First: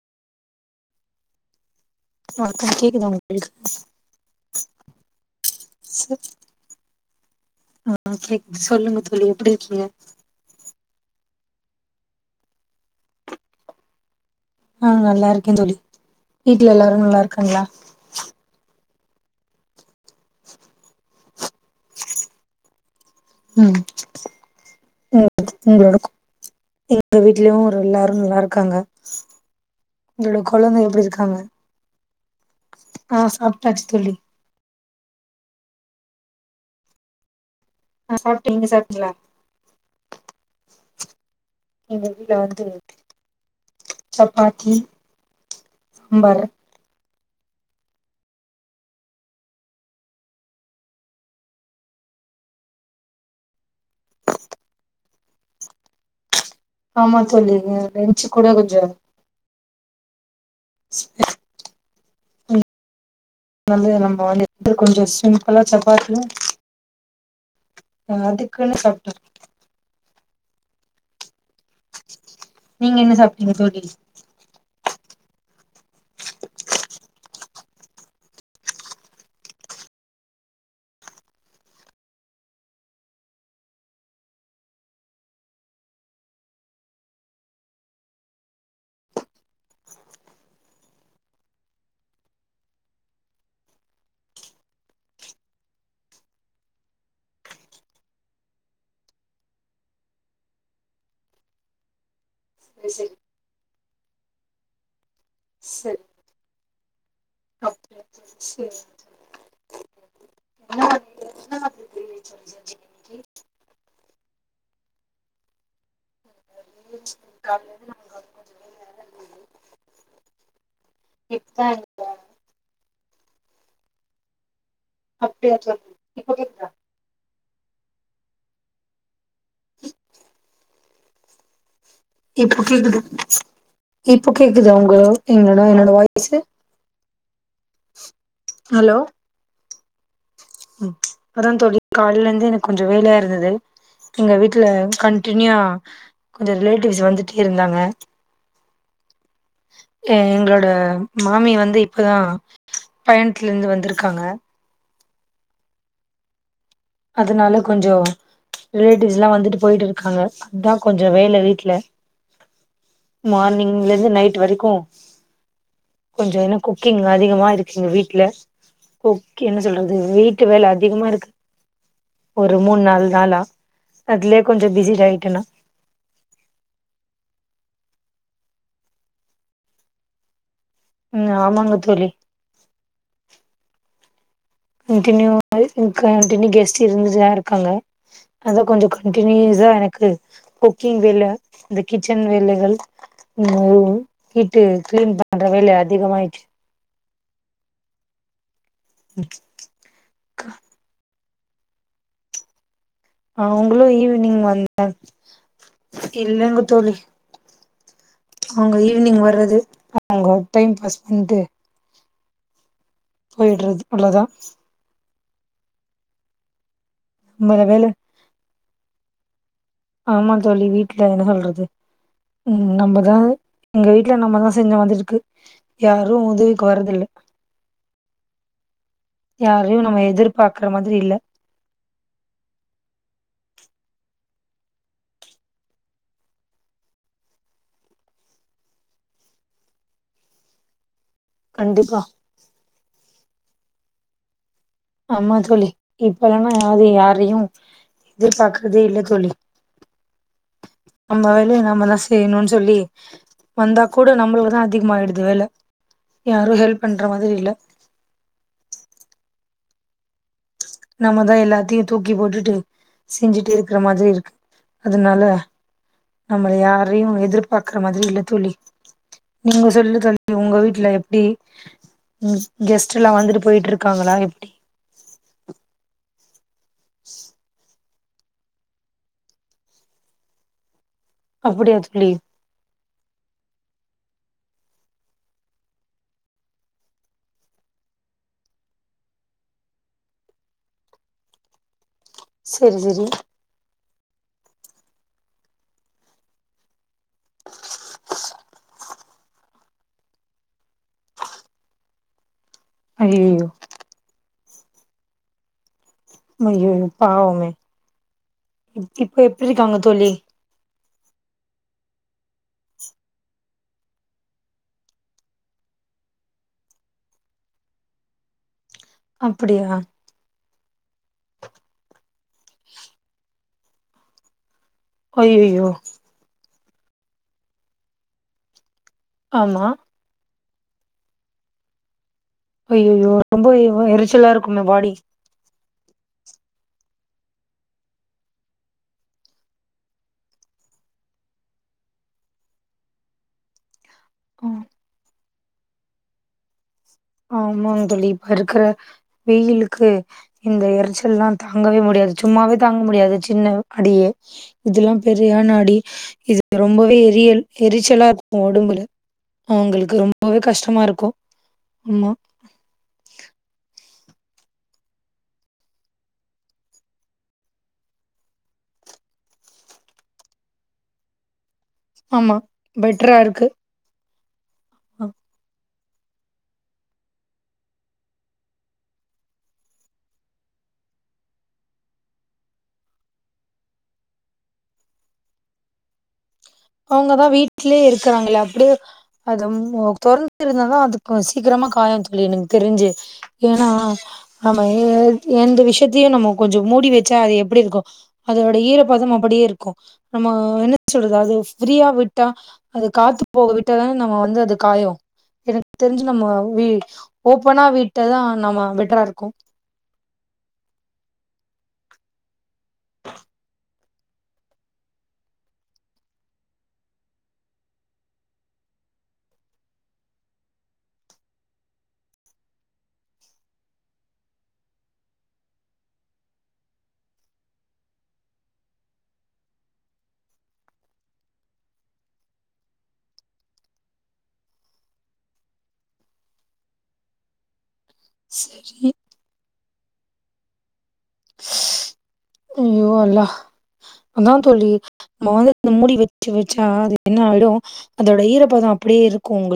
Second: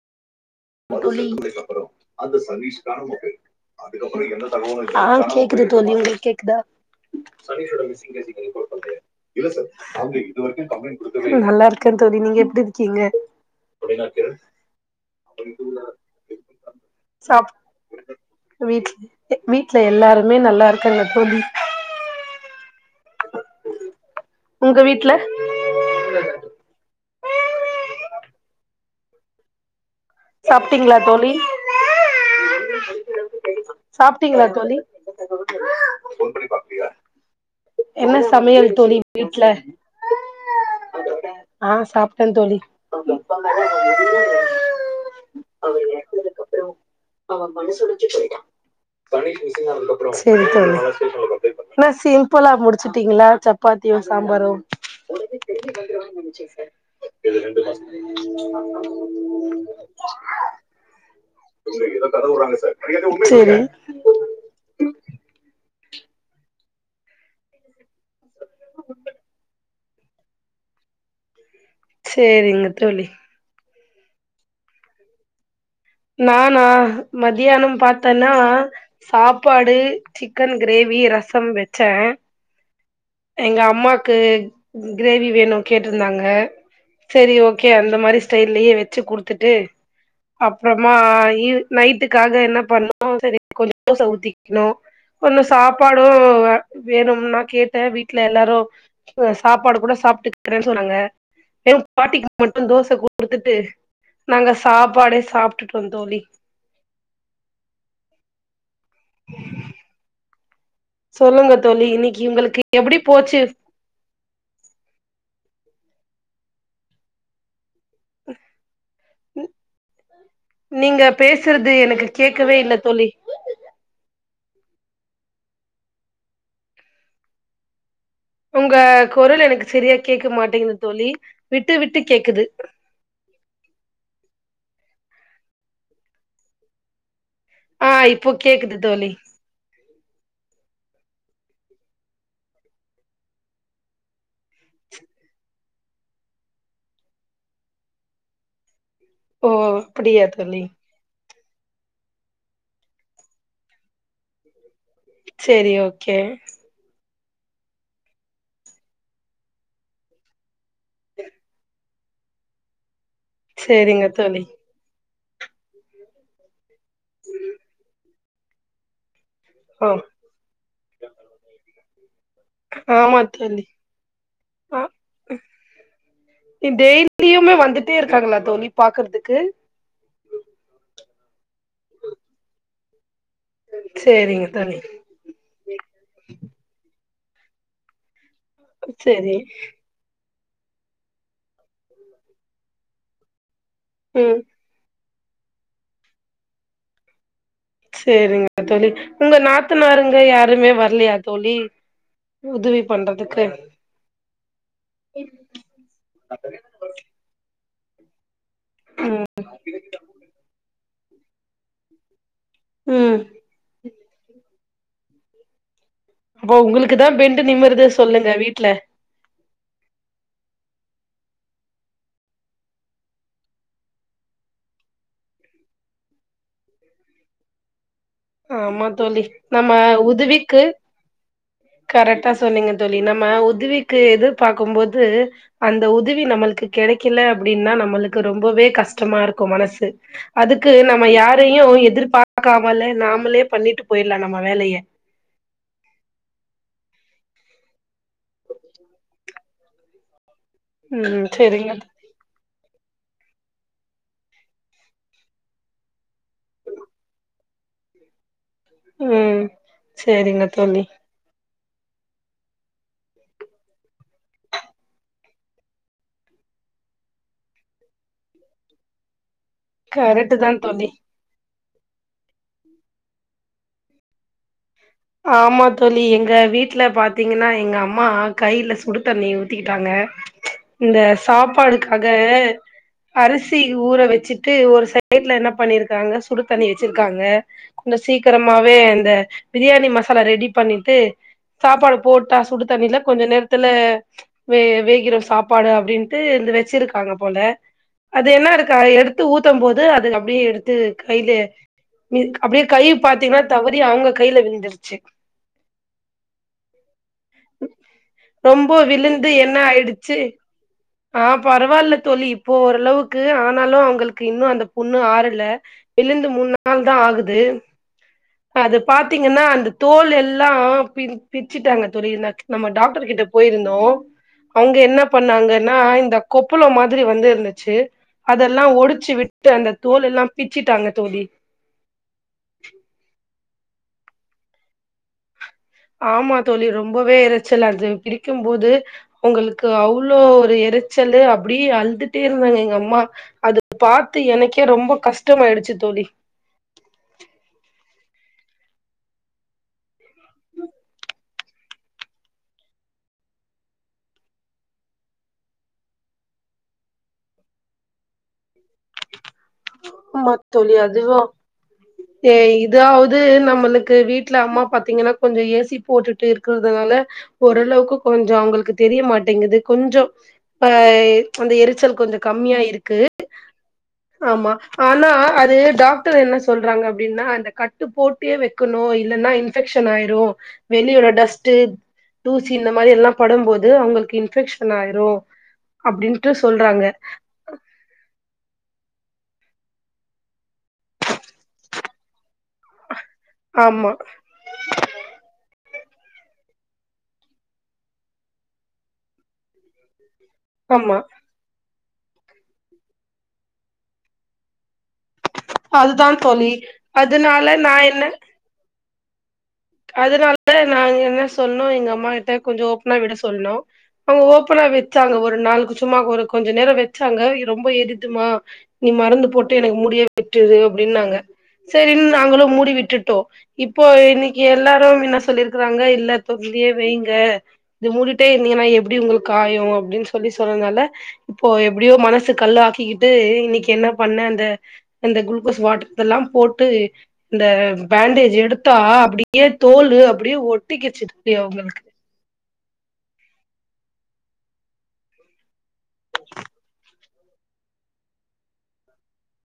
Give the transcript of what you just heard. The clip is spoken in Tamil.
தோழி வணக்கம் கேக்குதா உங்களுக்கு ஆ கேக்குது தோழி உங்களுக் கேக்குதா ஆ கேக்குது சொல்லுங்க தோழி எப்டி இருக்கீங்க நல்லாருக்க தோழி நீங்க எப்டி இருக்கீங்க? நானு நல்லாருக்கே தோழி வீட்ல எல்லாரு சாப் நல்லாருக்காங்ளா? வீட் வீட்ல எல்லாருமே நல்லாருக்காங்க தோழி ம் உங்க வீட்ல [inaudible] எங்க வீட்லயு ஒரு எல்லாரு நல்லாரு க்காங்க உங்களோட குழந்தை சாப்ட்டீங்களா எப்படி தோழி இருக்காங்க ஆஹ் சாப்பிட்டாச்சு தோழி போன் பண்ணி பாக்கலியா என்ன ஆ சாப்ட்டே சமையல் நீங்க தோழி சாப்ட்டீங்களா வீட்டு்ல ஆஹ் எங்க சாப்பிட்டேன் வீட்ல தோழி வந்து சப்பாத்தி சாம்பார் சிம்பிளா முடிச்சுட்டீங்களா சப்பாத்தியும் சாம்பாரும் ஆச்சு ஆமா தோழி நீங்க லஞ்சு கூட கொஞ்சம் ஸமி அதான்ஙக சார் மரியாத ந நம்ம வந்து கொஞ்சம் சிம்பளா பாத்துல அதுக்குன்னு சாப்பிட்ட செரிங்க நீங்க தோழி என்ன சாப்ட்டீங்க தோழி நானா மத்தியானம் பாத்தேன்னா சாப்பாடு சிக்கன் கிரேவி ரசம் வச்சேன் எங்க அம்மாக்கு கிரேவி வேணும் கேட்டுருந்தாங்க செரி ஓகே அந்த மாதிரி ஸ்டைல்லயே வச்சு குடுத்துட்டு அப்புறமா நைட்டுக்காக என்ன பண்ணும் சரி கொஞ்ச தோசஊத்திக்கணும் கொன்ஜம் சாப்பாடும் வேணும்னா கேட்டேன் வீட்டுல எல்லாரும் சாப்பாடு கூட சாப்பிட்டுக்கிறேன்னு சொன்னாங்க பாட்டிக்கு மட்டும் தோசை சரி ஊத்தி கொடுத்துட்டு நாங்க சாப்பாடே சாப்பா சொல் சரி தோழி செரி மாதிரி சொல்லுங்க என்ன மாதிரி தோழி பிரிவு இன்னைக்கு எக்ஸாம் உங்களுக்கு செஞ்சீங்க எப்படி போச்சு ஆ நீங்க இப்பதான் பேசுறது எங்க எனக்கு கேக்க கேக்கவே இல்ல தோழி அப்படியா தோழி இப்ப கேக்குதா உங்க குரல் எனக்கு சரியா கேட்க மாட்டேங்குதுங்க தோழி விட்டு விட்டு கேக்குது இப்போ கேக்குது இப்போ கேக்குதா உங்களுக்கு என்னோட என்னோட வாய்ஸு ஆஹ் இப்போ கேக்குது ஹலோ தோழி ம் இப்போப்பதான் தோழி காலையில இருந்து எனக்கு கொஞ்சம் வேலையா இருந்தது எங்க வீட்டுல கண்டனியூா கொஞ்சம் ரிலேட்டிவ்ஸ் வந்துட்டே இருந்தாங்க ஓ எ அப்படியா தோழி எங்களோட மாமி வந்து இப்பதா பயணத்துல இருந்து வந்திருக்காங்க சேரி ஓகே அதனால கொஞ்சோ ரிலேட்டிவ்ஸ்லா வந்துட்டு போயிட்டு இருக்காங்க த்தா கொஞ்சோ வேல வீட்டுல மார்னிங்ல சேரிங்க இருந்து நைட் தோழி வரைக்கு கொஞ்சோ ஏன்னா குக்கிங் அதிகமா இருக்கீங்க வீட்டுல கு கு என்ன ஓ சொல்றது வீட்டு வேல அதிகமா இருக்கு ஒரு மூணு நாள் ஆமா நாளா தோழி அதுலயே கொஞ்சோ ஆ பிஸிட் ஆயிட்டேனா கிட்ட இருக்காங்களா தோழி பாக்குறதுக்கு உ ஆமா ங்க தோழி சேரிங்க தோழி கன்டியூ கியூ கெஸ்ட் இருந்துச்ச க்காங்க அதா கொஞ்சோ சேரி கண்டடினியூஸா எனக்கு குக்கிங் வேல இந்த கிச்சன் வேலைகள் அ வரு ம் ஹட்டு கிளீன் ப பன்ற வெல அதிகமா ஆயிச்சு சேரிங்க தோழி உங்க நாத்து நாருங்க யாருமே வரலையா தொளி உதவி பண்றதுக்கு அவங்களு ஈவினிங் வந்தே இல்லங்க தோழி அவங்க ஈவினிங் வர்றது அவங்க டைம் பாஸ் உன்ட் ம் போய்ட்றது அவ்ளதா அப்போ உங்களுக் க்குதா பெண்டு நம்ம வேல நிமுறது சொல்லுங்க வீட்ல ஆமா தோழி வீட்டுல என்ன சொல்றது உ நம்மதா இங்க வீட்டுல நம்மதா செஞ்சு வந்துருக்கு யாரு உதவிக்கு வரதில்ல ஆமா தோழி நம்ம யாரையு உதவிக்கு எதிர்பாக்குற மாதிரி இல்ல கரெக்டா சொன்னீங்க தோழி நம்ம உ உதவிக்கு எதிர்பார்க்கம்போது அந்த உதவி நம்மளுக்கு கெடைக்கல அப்டின்னா நம்மளுக்கு ரொம்பவே கஷ்டமா இருக்கு மனசு அதுக்கு நம் நம்ம யாரையு கண்டிப்பா எதிர்பார்க்காமல நாமளே பண்ணிட்டு போயிர்லா நம்ம வேலைய ஆமா தோழி இப்பல்லானா யாரு யாரையு எதிர்பாக்குறதே இல்ல தோழி ம் நம்ம வேலைய சரிங்க நம்மதா செய்யனுன் சொல்லி வந்தா கூட நம்மளுகுதா அதிகமாயிடுது வேல யாரு ஹெல்ப் பண்ற மாதிரி இல்ல ம் சேரிங்க நம்மதா எல்லா த்தையு தூக்கி போட்டுட்டு செஞ்சுட்டு இருக்குற மாதிரி இருக்கு அதுனால நம்ம யாரையு எதிர்பாக்குற மாதிரி இல்ல தோழி நீங்க சொல்லு கரெக்ட் தோழி தா உங்க தோழி வீட்ல எப்டி? ம்‌ கெஸ்ட்டெலா வந்துட்டு போயிட்ருக்காங்களா எப்டி? ஆமா தோழி எங்க வீட் ல பாத்தீங்கன்னா எங்க அம் மா கைல சுடு தண்ணி ஊத்திக்கிட்டாங்க இந்த அப்டியா சாப்பாடுக்காக தோழி அரிசி ஊற வச்சிட்டு ஒரு சைட்ல என்ன பண்ணிருக்காங்க சுடு தண்ணி வச்சிருக்காங்க கொஞ்ச சீக்கிரமாவே அந்த பிரியாணி மசாலா ரெடி பண்ணிட்டு சாப்பாடு போட்டா சுடு செரி தண்ணில செரி கொஞ்ச நேரத்துல வே வேகிறு சாப்பாடு அப்டின்ட்டு இந்த வச்சிருக் காங்க போல அ து என்னா இருக்கா எடுத்து ஊத்தம் போது அது அப்டியே எடுத்து கைலே அப்டியே கை பாத்தீங்னா ஐயயோ தவறி அவுங்க கைல விழுந்துருச்சு அய்யயோ பாவொ ரொம்ப விழுந்து எப்டி என்ன இருக்காங்க தோழி ஆயிடுச்சு ஆ பரவால்ல தோழி இப்போ ஓரளவுக்கு ஆனாலு அவுங்களுக்கு இன்னு அந்த புண்ணு ஆறல விழுந்து மூண் நாள் தா ஆகுது அது பாத்தீங்கன்னா அந்த அப்டியா தோல் எல் லா பின் பிச்சிட்டாங்க தோழி நக் நம்ம டாக்டர் கிட்ட போயிருந்தோ அவுங்க என்ன ஐயயோ பண்ணாங்கன்னா இந்த கொ ப்புளொ மாதிரி வந்து இருந்துச்சு அதெல்லா ஒடு சி விட்டு ஆமா அந்த தோல் எல்லாம் பிச்சுட்டாங்க தோழி ஐய்யயோ ரொம்பவே எரிச்சலா இருக்குமே பாடி ஆமா தோழி ரொம்பவே இறச்சலா அது பிரிக்கும்போது அவுங்களுக்கு அவ்ளோ ஒரு இறச்சல்லு அப்படியே அழுதுட்டே இருந்தாங்க எங்க அம்மா அது பாத்து ம் எனக்கே ரொம்ப கஷ் டமாயிடுச்சு தோழி ஆமா தோழி இப்ப இருக்கிற வெய்யிலுக்கு இந்த எரிச்சல் எல்லா தாங்கவே முடியாது சும்மாவே தாங்க முடியாது சின்ன அடியே இததெல்லாம் பெரியான அடி இது ரொம்பவே எரியல் எரிச்சலா இருக்கும் உடம்புல அவுங்களுக்கு ரொம்பவே கஷ்டமா இருக்கும் ஏய் இதாவது நம்ம ளுக்கு வீட்டுல அம்மா பாத்தீங்கன்னா கொஞ்சம் ஏ சி போட்டுட்டு இருக்குறதுனால ஓரளவுக்கு கொஞ்சம் அவுங்களுக்கு தெரிய மாட்டேங்குது கொஞ்சம் அ அந்த எரிச்சல் கொஞ்சம் ஆமா கம்மியா இருக்கு பெட்டரா இருக்கு ஆமா ஆனா அது டாக் டர் என்ன சொல்றாங்க அப்படின்னா அந்த கட்டு போட்டே வைக்கணும் இல்லைன்னா இன்ஃபெக்ஷன் ஆயிரும் வெளியோட டஸ்ட் தூசி இந்த மாதிரி எல்லாம் படும்போது அவுங்களுக்கு இன்ஃபெக்ஷன் ஆயிரும் அப்படின்னுட்டு அவுங்கதான் வீட்லேயே இருக்கறாங்கள அப்படியே அது திறந்து இருந்தாதான் அதுக்கு சீக்கிரமா காயும் தோழி எனக்கு தெரிஞ்சு ஏன்னா ஆமா ஆமா எந்த விஷயத் தையும் நம்ம கொஞ்சம் மூடி வச்சா அது எப்படி இருக்கும் அதோட ஈரப்பதம் அப்படியே இருக்கும் நம்ம என்ன ஆமா சொல்றது அது ஃப்ரீயா விட்டா அது காத்து போக விட்டாதானே நம்ம வந்து அது காயம் எனக்கு தெரிஞ்சு அதுதா நம்ம தோழி அதனால ஓப்பனா நா என்ன வீட்ட தான் நம்ம வெ எதா இருக்கும் அதனால நாங்க என்ன சொன்னோம் எங்க அம்மா கிட்ட கொஞ்சம் ஓப்பனா விட சொன்னோம் அவுங்க ஓப்பனா வச்சாங்க ஒரு நாளுக்கு சும்மா ஒரு கொஞ்ச நேரம் வச்சாங்க ரொம்ப எரிதுமா நீ மருந்து போட்டு எனக்கு முடியே விட்டுரு அப்டின்னாங்க சரின்னு நாங்களும் மூடி விட்டுட்டோம் இப்போ இன்னைக் கு எல்லாரும் என்ன சொல்லிருக்கறாங்க இல்ல தொறந்தே வைங்க இது மூடிட்டே இருந்தீங்கன்னா எப்படி உங்களுக்கு காயும் அப்படின்னு சொல்லி சொன்னதுனால இப்போ எப்படியோ மனசு கல்லாக்கிக்கிட்டு இன்னைக்கு என்ன பண்ண அந்த அ குளுக்கோஸ் வாட்டர் இதெல்லாம் போட்டு இந்த பேண்டேஜ் எடுத்தா சரி அப்டி யே தோல் அப்படியே ஒட் டிக்கிச்சு பிரியா அவுங்களுக்கு ஐய்யோ அல்லாஹ் அதான் தோழி [unintelligible] இந்த முடி வெச்சு வச்சா என்ன ஆயிடும் அதோட ஈரப்பதம் அப்படியே இருக்கும் உங்களுக்